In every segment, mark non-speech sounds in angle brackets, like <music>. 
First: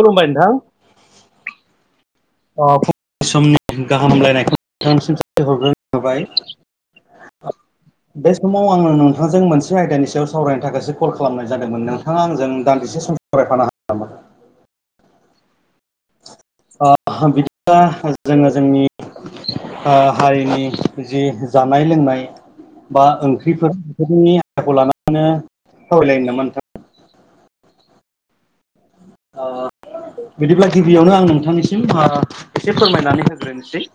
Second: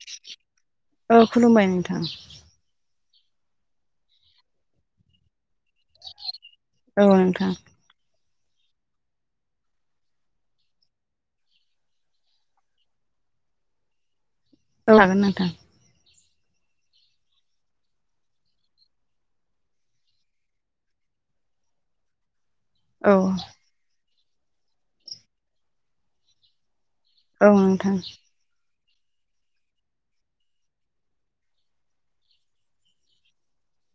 खुलुमबाय नोंथां औ खुलुमबाय नोंथां फुं समनि गाहाम हामलायनायखौ नोंथांसिम हरग्रोनाय जाबाय औ नोंथां। बे समाव आङो नोंथांजों मोनसे आयदानि सायाव सावरायनो थाखायसो कल खालामनाय जादोंमोन नोंथाङा आंजों दान्दिसे सम सावरायफानो हायो। औ हागोन नोंथां। बिदिब्ला जोङो जोंनि हारिनि जि जानाय लोंनाय बा औ ओंख्रिफोर बेफोरनि आखौ लानानैनो सावरायलायनो नामा नोंथां औ नोंथां। औ। बिदिब्ला गिबियावनो आं नोंथांनिसिम एसे फोरमायनानै होग्रोनोसै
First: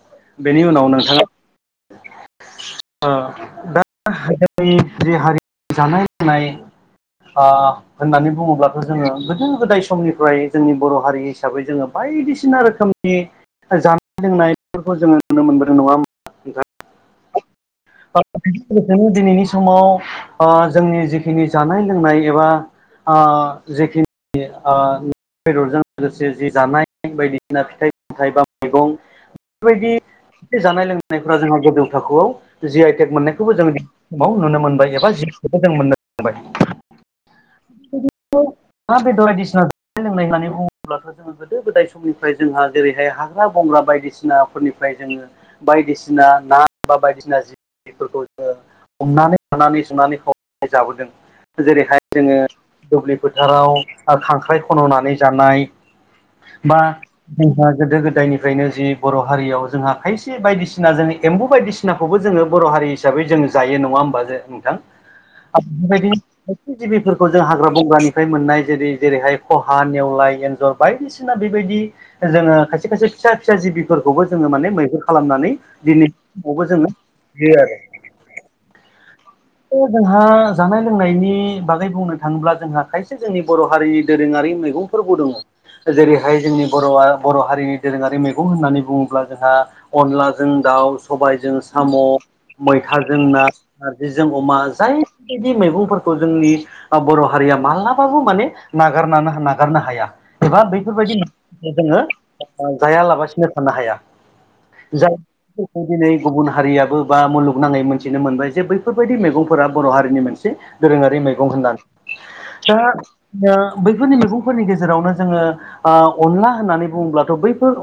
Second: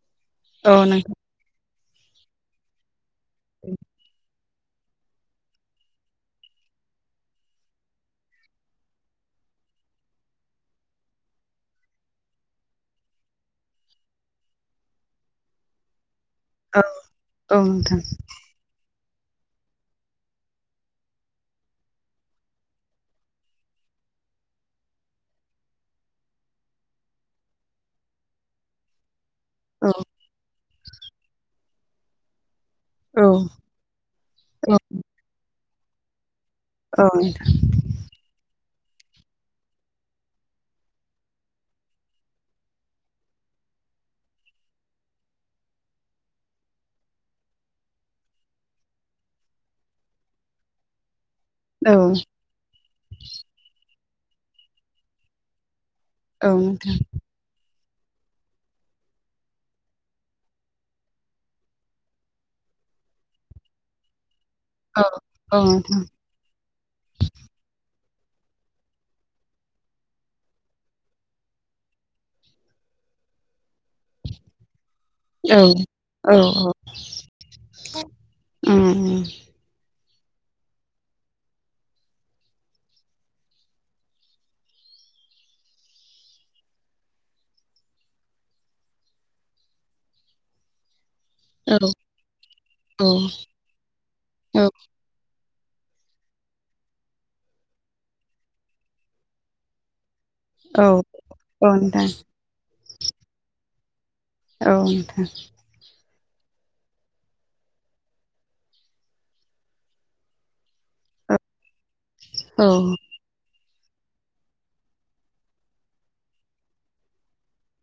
बेनि औ उनाव नोंथां नोंथाङा दा हारिनि जानाय लोंनाय ओ होननानै बुङोब्लाथ' जोङो गोदो गोदाय समनिफ्राय जोंनि बर' हारि हिसाबै जोङो बायदिसिना रोखोमनि जानाय लोंनायफोरखौ जोङो नुनो मोनबोदों नङा। होमबा औ औ नोंथां बेदिनो‌ दिनैनि समाव ओ जोंनि जिखिनि जानाय लोंनाय एबा ओ जेखिनि ओ बेदरजों लोगोसे जि जानाय बायदिसिना फिथाइ सामथाइ बा मैगं औ बेबायदि जानाय लोंनायफ्रा जोङो गोजौ थाखोआव जि आइ टेक औ मोननायखौबो जोङो समाव नुनो मोनबाय एबा जिउखौबो जों मोननो हाबाय औ नोंथां अमा बेदर बायदिसिना जानाय लोंनाय होननानै बुङोब्लाथ' जों गोदो गोदाय समनिफ्राय जोंहा जेरैहाय हाग्रा बंग्रा बायदिसिनाफोरनिफ्राय जोङो बायदिसिना ना बा बायदिसिना जि फोरखौ जोङो हमनानै हानानै सुनानै खावनानै जाबोदों औ जेरैहाय जोङो‌ दुब्लि फोथाराव ओ खांख्राइ खन'नानै जानाय बा जोंहा गोदो गोदायनिफ्रायनो जि बर' हारिआव जोंहा खायसे बायदिसिना जोंनि एम्बु बायदिसिनाखौबो जोङो बर' हारि हिसाबै जों जायो नङा होमबा जो नोंथां औ नोंथां बेबायदि खायसे जिबिफोरखौ जों हाग्रा बंग्रानिफ्राय मोननाय जेरै जेरैहाय खहा नेवलाय एन्जर बायदिसिना बेबादि जोङो खायसे खायसे फिसा फिसा जिबिफोरखौबो जोङो माने मैहुर खालामनानै औ दिनै औ नोंथां औ समावबो जोङो जायो आरो उम उम थ' जोंहा जानाय लोंनायनि बागै बुंनो थाङोब्ला जोंहा खायसे जोंनि बर' हारिनि दोरोंआरि मैगं फोरबो दङ जेरैहाय जोंनि बर'आ बर' हारिनि दोरोंआरि मैगं होननानै बुङोब्ला जोंहा अनलाजों दाउ सबायजों औ साम' औ मैथाजों ना जों अमा जायबायदि मैगंफोरखौ जोंनि बर' हारिआ मालाबाबो माने नागार नागारनो हाया एबा औ औ बैफोरबायदि जोङो नोंथां ओ जायालाबासिनो थानो हाया औ जाय नोंथां दिनै गुबुन हारिआबो बा मुलुगनाङै मोनथिनो मोनबाय जे बै बेफोरबादि मैगंफोरा बर' हारिनि मोनसे दोरोंआरि औ मैगं होननानै औ दा नोंथां ओ बैफोरनि मैगंफोरनि गेजेरावनो जोङो ओ अनला होननानै बुङोब्लाथ' बैफोर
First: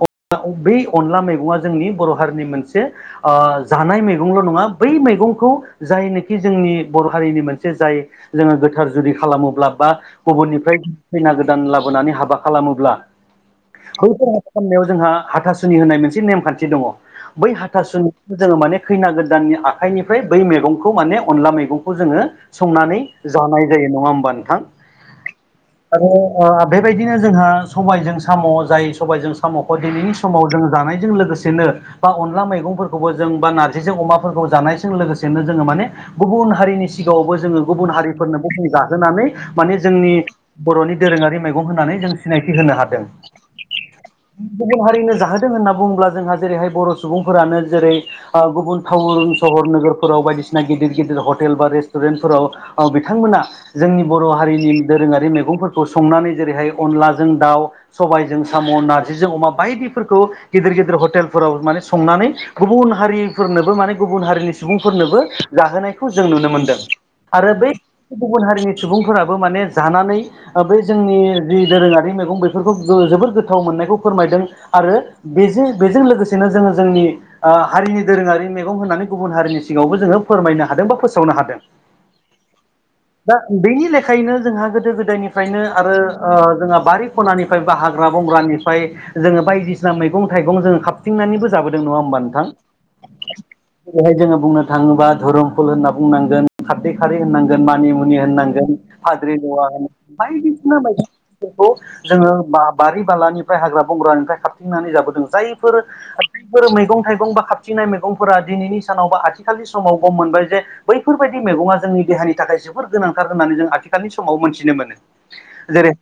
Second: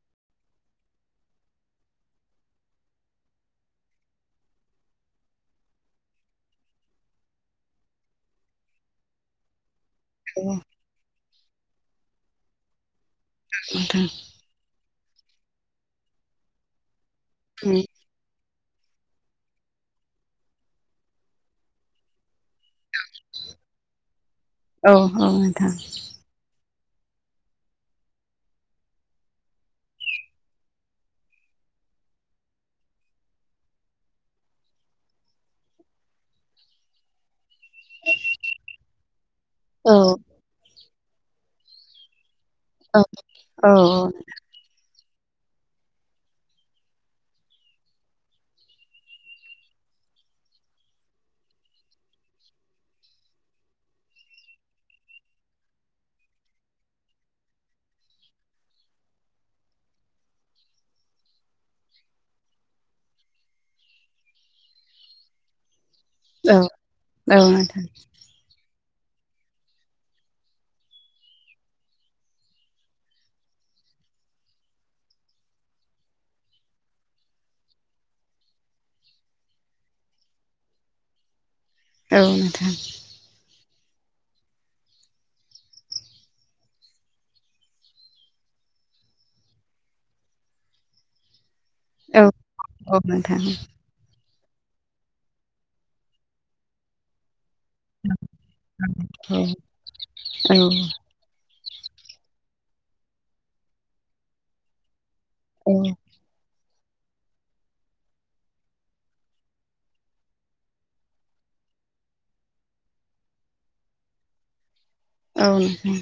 बे अनला मैगंआ जोंनि बर' हारिनि मोनसे ओ जानाय मैगंल' नङा बै मैगंखौ जायनाखि जोंनि बर' हारिनि मोनसे जाय जोङो गोथार जुदि खालामोब्ला बा औ गुबुननिफ्राय खैना गोदान लाबोनानै हाबा खालामोब्ला औ नोंथां खालामनायाव जोंहा हाथासुनि होननाय मोनसे नेमखान्थि दङो बै औ हाथासुनि जोङो माने खैना गोदाननि आखाइनिफ्राय बै मैगंखौ माने अनला मैगंखौ जोङो संनानै जानाय जायो नङा होमबा नोंथां औ औ नोंथां आरो ओ बेबायदिनो जोंहा सबायजों साम' जाय सबायजों साम'खौ दिनैनि समाव जोङो जानाय लोगोसेनो बा अनला मैगंफोरखौबो जों बा नारजिजों अमाफोरखौ जानायजों लोगोसेनो जोङो माने गुबुन हारिनि सिगांआवबो जोङो गुबुन हारिफोरनोबो जाहोनानै माने जोंनि बर'नि दोरोंआरि मैगं होनानै जों सिनायथि होनो हादों औ नोंथां गुबुन हारिनो जाहोदों होनना बुङोब्ला जोंहा जेरैहाय बर' सुबुंफोरानो जेरै ओ गुबुन टाउन सहर नोगोरफोराव बायदिसिना बायदिसिना गिदिर गिदिर हटेल बा रेस्टुरेन्टफोराव ओ बिथांमोना जोंनि बर' हारिनि दोरोआरि मैगंफोरखौ संनानै जेरैहाय अनलाजों दाउ सबायजों साम' नार्जिजों अमा बायदिफोरखौ गिदिर गिदिर हटेलफोराव माने संनानै गुबुन हारिफोरनोबो माने गुबुन हारिनि सुबुंफोरनोबो जाहोनायखौ जों नुनो मोनदों औ आरो औ नोंथां बे गुबुन हारिनि सुबुंफोराबो माने जानानै ओ बे जोंनि जि दोरोंआरि मैगं बेफोरखौ जोबोर गोथाव मोननायखौ फोरमायदों आरो बेजो बेजों लोगोसेनो जोङो जोंनि ओ हारिनि दोरोंआरि मैगं होननानै गुबुन हारिनि सिगांआवबो जोङो फोरमायनो हादों बा फोसावनो हादों औ नोंथां। दा बेनि लेखायैनो जोंहा गोदो गोदायनिफ्रायनो आरो जोंहा बारि खनानिफ्राय बा हाग्रा बंग्रानिफ्राय जोङो बायदिसिना मैगं थाइगं जोङो खाबथिंनानैबो जाबोदों नङा होमबा औ नोंथां। औ बेेरहाय जोङो बुंनो थाङोबा धोरोमफुल होनना बुंनांगोन खारथि खारि होननांगोन मा। नि मुनि होननांगोन हाद्रि जवा होनांग बायदिसिना बायदि खौ जोङो बारि बालानिफ्राय हाग्रा बंग्रानिफ्राय हाबथिंनानै जाबोदों जायफोर फोर मैगं थाइगं बा खााबथिंनाय मैगंफोरा दिनैनि सानाव बा आथिखालनि समाव गम मोनबाय जे बैफोरबायदि मैगङा जोंनि देहानि थाखाय जोबोर गोनांथार होननानै जों आथिखालनि समाव मोन्थिनो मोनो जेरै नोंथां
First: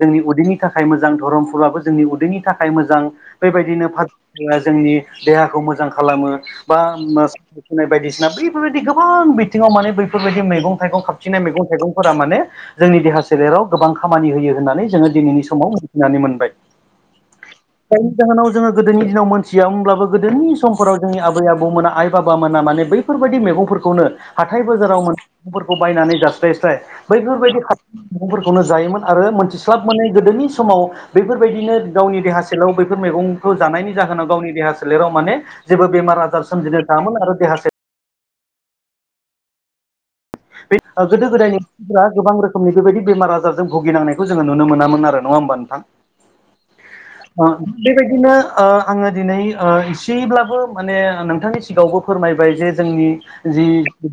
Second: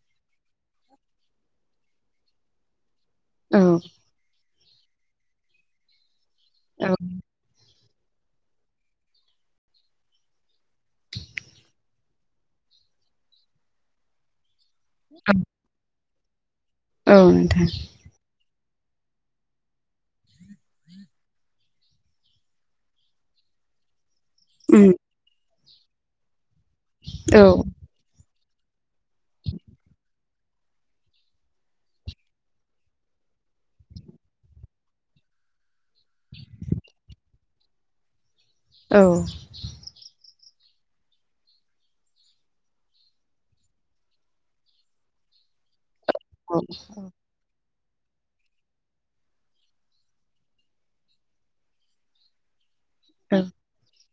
जोंनि उदैनि थाखाय मोजां धरमफोरबो जोंनि उदैनि थाखाय मोजां औ बेबायदिनो फा जोंनि देहाखौ मोजां खालामो बा औ सानायानाय सुनाय बायदिसिना बैफोरबायदि गोबां बिथिङाव माने बैफोरबायदि मैगं थाइगं खााबथिननाय मैगं थाइगंफोरा माने जोंनि देहा सोलेराव गोबां खामानि होयो होननानै जोङो दिनैनि समाव मिथिनानै मोनबाय औ नोंथां जायनि जाहोनाव जोङो गोदोनि दिनाव मोनन्थियामोमब्लाबो गोदोनि समफोराव जोंनि आबै आबौमोना आइ बाबा मोना माने बै बैफोरबायदि मैगंफोरखौनो हाथाय उम बाजाराव मोनसे मैगंफोरखौ बायनानै जास्ल्रायस्ल्राय औ बैफोरबायदि फोरखौनो जायोमोन आरो मोनथिस्लाब माने गोदोनि समाव बेफोरबायदिनो गावनि देहा सोलेराव बैफोर मैगंखौ जानायनि जाहोनाव गावनि देहा सोलेराव माने जेबो बेमार आजार सोमजिनो थामोन आरो देहा औ बे गोदो गोदायनि गोबां रोखोमनि बेबायदि बेमार आजारजों भुगिननाय जोङोुनो मोनामोन नङा होमबा नोंथां? औ औ बेबायदिनो आङो दिनै एसेब्लाबो माने नोंथांनि सि गावबो फोरमायबाय जे जोंनि औ जि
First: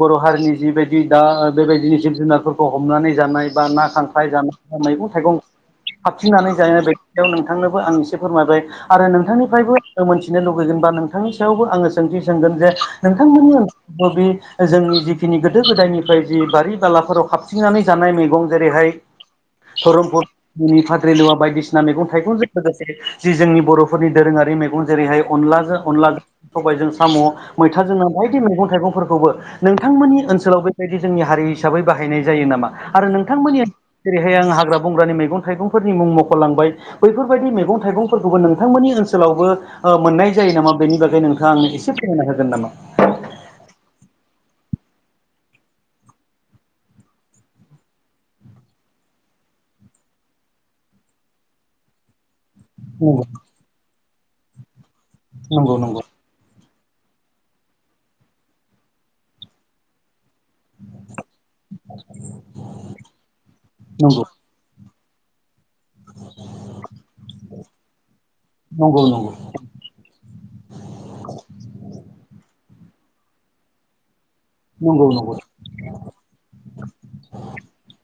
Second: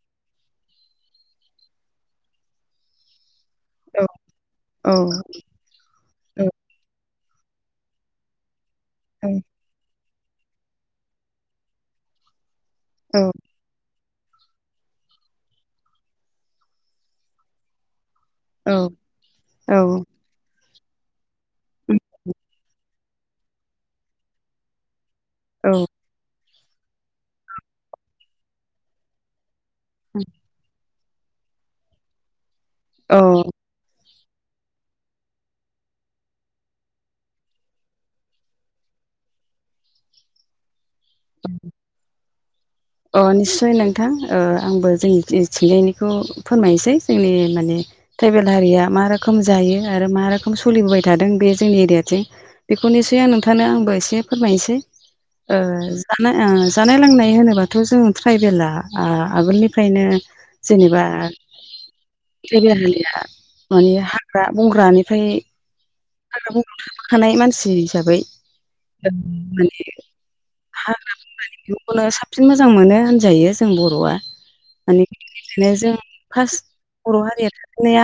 बर' हारिनि जिबायदि दा बेबायदिनो जिब जुनारफोरखौ हमनानै जानाय। बा ना खांख्राय जानाया औ मैगं थाइगं औ हाबफिननानै जायो बेायाव नोंथांनोबो आं एसे फोरमायबाय आरो औ नोंथांनिफ्रायबो मोनथिनो लुगैगोन बा नोंथांनि सायावबो आङो सोंथि सोंगोन जे नोंथांमोननि बे जोंनि जिखिनि गोदो गोदायनिफ्राय जि बारि बालाफोराव हाबथिंनानै जानाय मैगं जेरैहाय औ धरमपुरनि फाथ्रिलुवा बायदिसिना मैगं थाइगंजों लोगोसे। जि जोंनि बर'फोरनि दोरोङारि मैगं जेरैहाय औ अनलाजों अनलाजों सबायजों साम' मैथाजों नना बायदि मैगं थाइगंफोरखौबो नोंथांमोननि ओनसोल बेबायदि जोंनि हारि हिसाबै बाहायनाय जायो नामा आरो औ नोंथांमोननि जेरैहाय आं हाग्रा बंग्रानि मैगं थाइगंफोरनि मुं मुंखलांबाय बैफोरबायदि मैगं थाइगंफोरखौबो नोंथांमोननि ओनसोलावबो मोननाय जायो नामा बेनि बागै नोंथाङांनो एसे फोरमायना होगोन नामा अ निस्सय नोंथां आंबो जोंनि थिंजायनिखौ फोरमायनोसै जोंनि माने ट्राइबेल हारिया मा रोखोम जायो आरो मा रोखोम सोलिबोबाय थादों बे जोंनि एरियाथिं बेखौ निसय होगोन आं नोंथांनो आंबो एसे फोरमायनोसै नामा नंगौ जानाय लोंनाय होनोबा दाथ' जों ट्राइबेला आगोलनिफ्रायनो जेनेबा बेगेरलिया माने हाग्रा बंग्रानिफ्राय आ बाव थाखानाय मानसि हिसाबै नंगौ नंगौ माने हाग्रा बनाय'खौनो साबसिन मोजां मोनो होनजायो जों बर'आ नंगौ माने नंगौ नो जों फार्स्ट बर' हारिया थिनाया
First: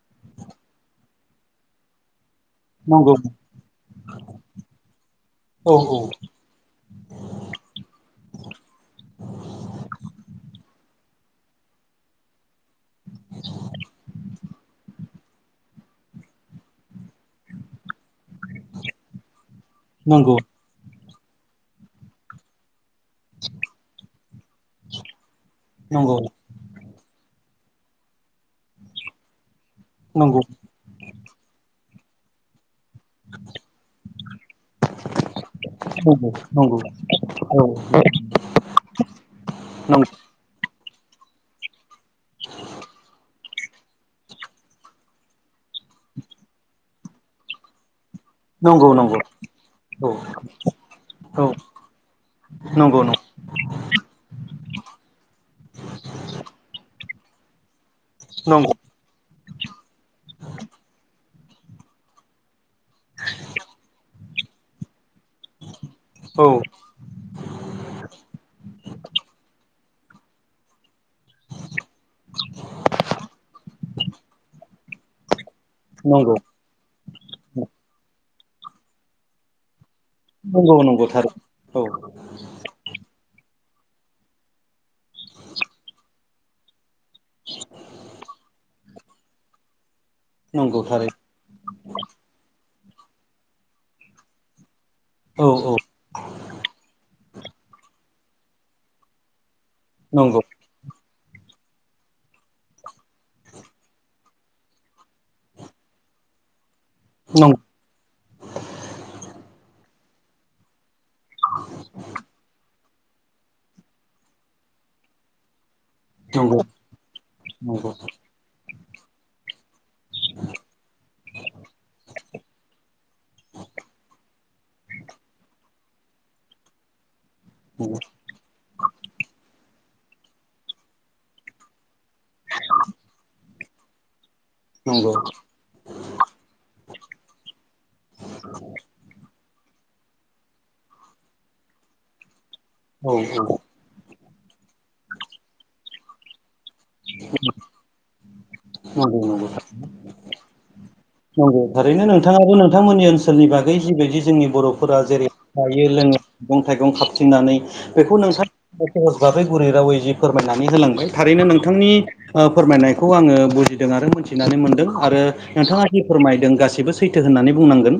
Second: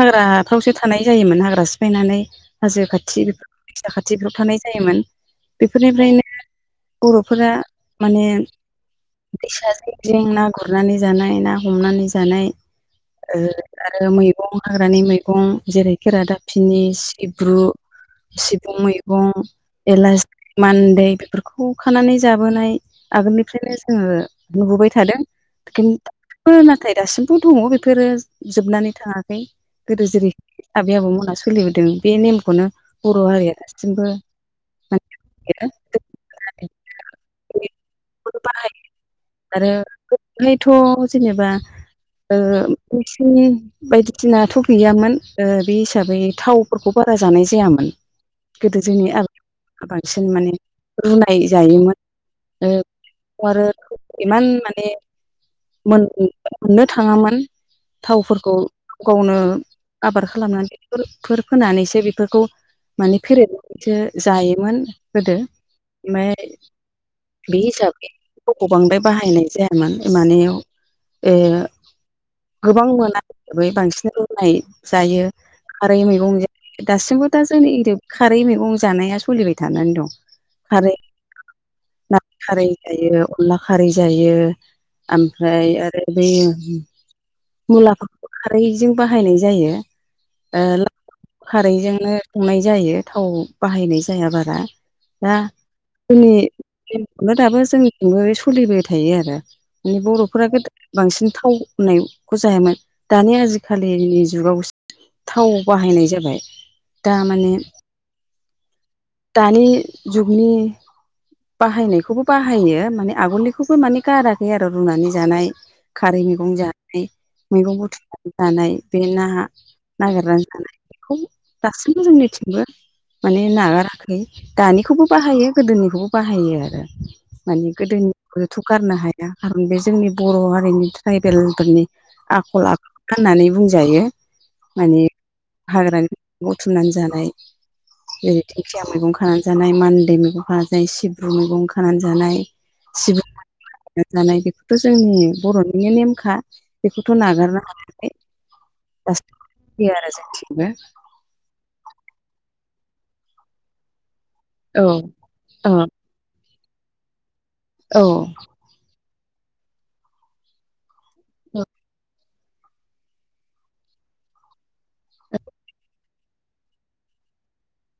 हाग्रा थावसो थानाय जायोमोन हाग्रा सिफायनानै हाजो खाथि नंगौ बेफोर फसा खाथि बेफोराव थानाय जायोमोन औ औ बेफोरनिफ्रायनो बर'फोरा माने दैसाजोंं ना गुरनानै जानाय ना हमनानै जानाय आरो मैगं हाग्रानि मैगं जेरै खेरादाफिनि सिब्रु सिबुं मैगं नंगौ एलासि मान्दै बेफोरखौ खानानै जाबोनाय आगोलनि खायनो जोङो नुबोबाय थादों। नंगौ नाथाय दासिमथ' दङ बेफोरो जोबनानै थाङाखै गोदो जिरिै नंगौ आबै आबौमोनहा सोलिबोदों बे नेमखौनो बर' हारिया गासिमबो मान नंगौ नंगौ औ बाहायो आरो नंगौ बेहायथ' जेनेबा मेसिन बायदिसिनाथ' गैयामोन। बे हिसाबै थावफोरखौ बारा जानाय जायामोन। गोदो नंगौ जोंनि आ औ बांसिन माने औ रुनाय जायोमोन। नंगौ आरो इमान माने मोन मोननो थाङामोन। थावफोरखौ नंगौ नंगौ गाव गावनो आबाद खालामनानै बे फोर फोनानैसो बेफोरखौ माने फेरेदनानैसो जायोमोन। गोदो औ ओमफ्राय बे हिसाबैखौ बांद्राय बाहायनाय जायामोन माने गोबां मोना हिसाबै बांसिन रोंनाय जायो। खारै नंगौ मैगं दासिमबो दा जोंनि एरियायाव खारै मैगं जानाया सोलिबाय थानानै दं। नंगौ खारै नंगौथार औ ना खारै जायो अनला खारै जायो ओमफ्राय आरो बै मुलाफोरखौ खारैजों बाहायनाय नंगौ जायो। थारै खारैजोंनो संनाय जायो थाव बाहायनाय जाया बारा दा औ औ जोंनिनो दाबो जोंजोंबो सोलिबाय थायो आरो माने नंगौ बर'फोरा बांसिन थाव होननायखौ जायामोन दानि आजिखालिनि जुगाव थाव बाहायनाय जाबाय। दा माने नंगौ दानि जुगनि बाहायनायखौबो बाहायो माने आगोलनिखौबो माने गाराखै आरो रुनानै जानाय खारै मैगं नंगौ जानाय मैगं नंगौ नंगौ बुथुम जानाय बे ना नागिरनानै जानाय बेखौ दासिमबो जोंनिथिंबो माने नागाराखै दानिखौबो बाहायो गोदोनिखौबो बाहायो आरो माने गोदोनि बेथ गारनो हाया खारन बे जोंनि बर' हारिनि ट्राइबेलफोरनि आखल आखु होननानै बुंजायो माने हाग्रानि बुथुमनानै जानाय जेरै दिंखिया मैगं खानानै जानाय मान्दै मैगं खा जाय सिब्रु मैगं खानानै जानाय औ सिब्रु जानाय बेखौथ' जोंनि बर'निनो नेमखा बेखौथ' नागारनो हाया। खोनादों नंगौ नोंथां। आरो जोंथिंबो नंगौ थारैनो नोंथाङाबो नोंथांमोननि ओनसोलनि बागै जिबायदि जोंनि औ बर'फोरा जेरै औ जायो लोङो मैगं थाइगं खाबफिननानै औ बेखौ नोंथां सहज भागै गुरै रावै जि फोरमायनानै होलांबाय थारैनो नोंथांनि ओ फोरमायनायखौ आङो बुजिदों आरो मोनथिनानै मोनदों आरो नोंथाङा जि फोरमायदों गासिबो सैथो होननानै बुंनांगोन।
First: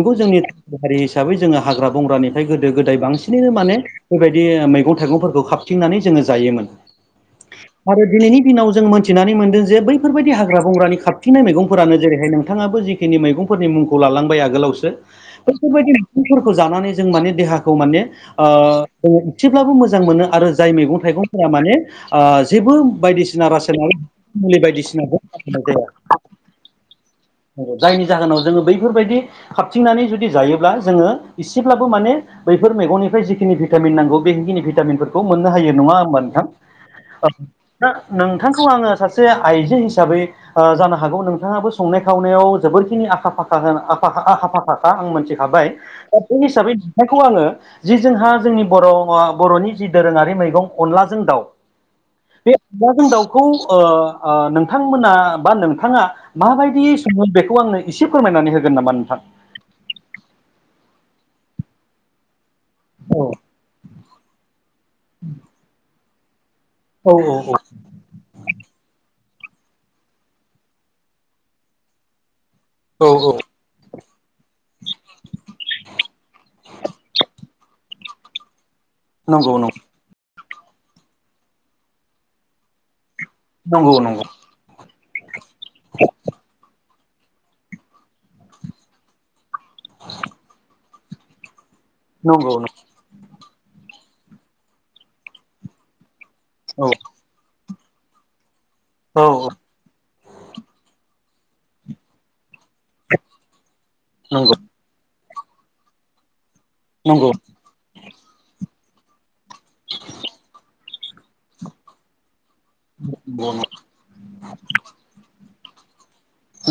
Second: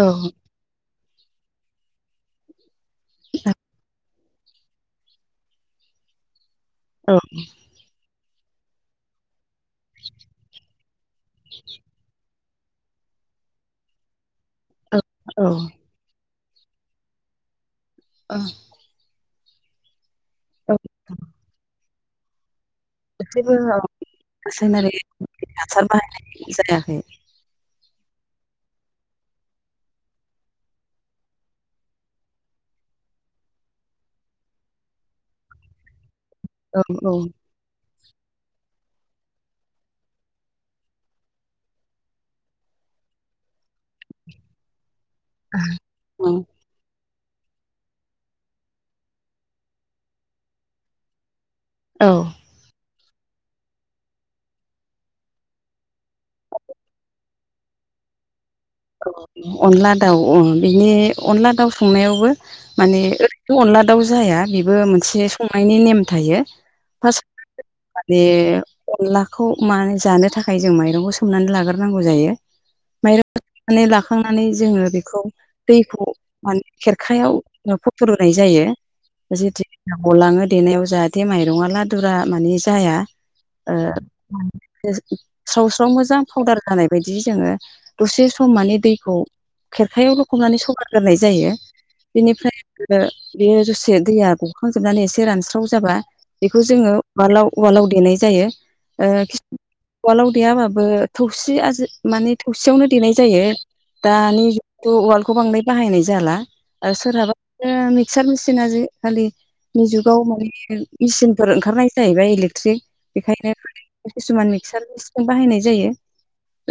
औ जोंनि हारि हिसाबै जोङो हाग्रा बंग्रानिफ्राय गोदो गोदाय बांसिनैनो माने बेबायदि मैगं थाइगंफोरखौ खााबथिंनानै जोङो जायोमोन। औ आरो दिनैनि दिनाव जों मोनथिनानै मोनदों जे बेफोरबायदि हाग्रा बंग्रानि खारफिनाय मैगंफोरानो जेरैहाय नोंथाङाबो जिखिनि मैगंफोरनि मुंखौ लालांबाय आगोलावसो औ औ बफोरबायदि बिफंफोरखौ जानानै जों माने देहाखौ माने ओ जोङो एसेब्लाबो मोजां मोनो आरो जाय औ मैगं थाइगंफोरा माने ओ जेबो बायदिसिना गासैबो रासायनालाय मुलि बायदिसिना रासायनारि हासार बाहायनायनि सोमोन्दै जायनि जाहोनाव जोङो बैफोरबायदि हाबथिंनानै जुदि जायोब्ला जोङो एसेब्लाबो माने बैफोर मेगननिफ्राय जिखिनि भिटामिन नांगौ बेखिनि भिटामिनफोरखौ मोननो हायो नङा होमबा नोंथां औ औ दा नोंथांखौ आङो सासे आइजो हिसाबै जानो हागौ नोंथाङाबो संनाय खावनायाव जोबोरखिनि आखा फाखा होन आखा फाखा आं मोनसे हाबाय दा बे हिसाबै बिथांखौ आङो जि जोंहा जोंनि बर' बर'नि जि दोरोङारि मैगं अनलाजों दाउ औ बे अनलाजों दाउखौ नों नोंथांमोना बा नोंथाङा माबायदि सङो बेखौ आंनो एसे फोरमायनानै होगोन नामा नोंथां अनला दाउ अ बिनि अनला दाउ संनायावबो माने औ ओरैथ अनला दाउ जाया बेबो मोनसे संनायनि नेम थायो औ <unintelligible> माने अनलाखौ मा जानो थाखाय जों माइरंखौ सोमनानै लाग्रोनांगौ जायो <inaudible> माइरंखौ सोखांनानै लाखांनानै जोङो बेखौ दैखौ माने खेरखायाव फसरनाय जायो नंगौ जेथि नं गलांङो देनायाव जाहाथे माइरङा लादुरा माने जाया नंगौ नंगौ स्राव स्राव मोजां फावदार जानाय बायदि जोङो दसे सम माने दैखौ खेरखायाव लखबनानै सरना दोननाय जायो नंगौ बेनिफ्राय बेयो दसे दैया गखांजोबनानै एसे रानस्राव जाबा बेखौ नंगौ औ जोङो उवालाव उवालाव देनाय जायो औ उवालाव देयाबाबो थौसि आ माने थौसियावनो देनाय जायो दानि नंगौ ' उवालखौ बांद्राय बाहायनाय जाला आरो नंगौ सोरहाबा मिक्सार मेसिना आजिखालि नि जुगाव माने मेचिनफोर ओंखारनाय जाहैबाय इलेक्ट्रिक नंगौ बेखायनो किसुमान मिक्सार मेसिन बाहायनाय जायो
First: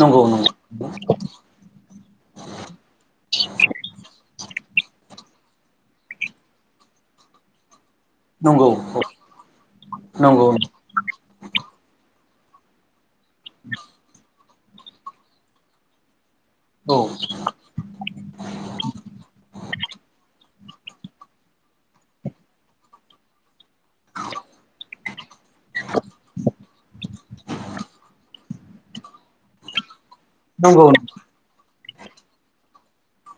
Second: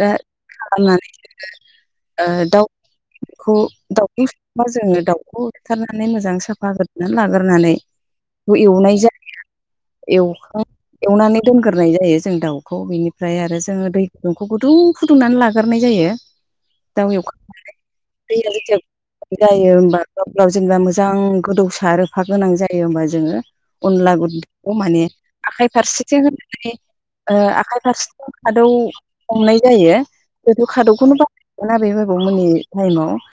दा नंगौ खालामनानै दाउखौ दाउखौ जोङो दाउखौ बोथारनानै मोजां साफाखालामना लाग्रोनानै बे नंगौ एवनाय औ जायो नंगौ एवखां एवनानै दोनग्रोनाय जायो जों दाउखौ बेनिफ्राय आरो जोङो दै गुदुंखौ गुदुं फुदुंनानै लागोरोनाय जायो औ दाउ एवखांनानै दैया जाहाथे जायो होमबा ग्लाव ग्लाव जेनेबा मोजां गोदौसा रोफा गोनां जायो होमबा जोङो अनला गुन्दैखौ माने आखाइ फारसेथिं होननानै आखाइ फारसेथिं खादौ हमनाय जायो बेथु नंगौ खादौखौनो बाहायोमोन बे आबौमोननि टाइमाव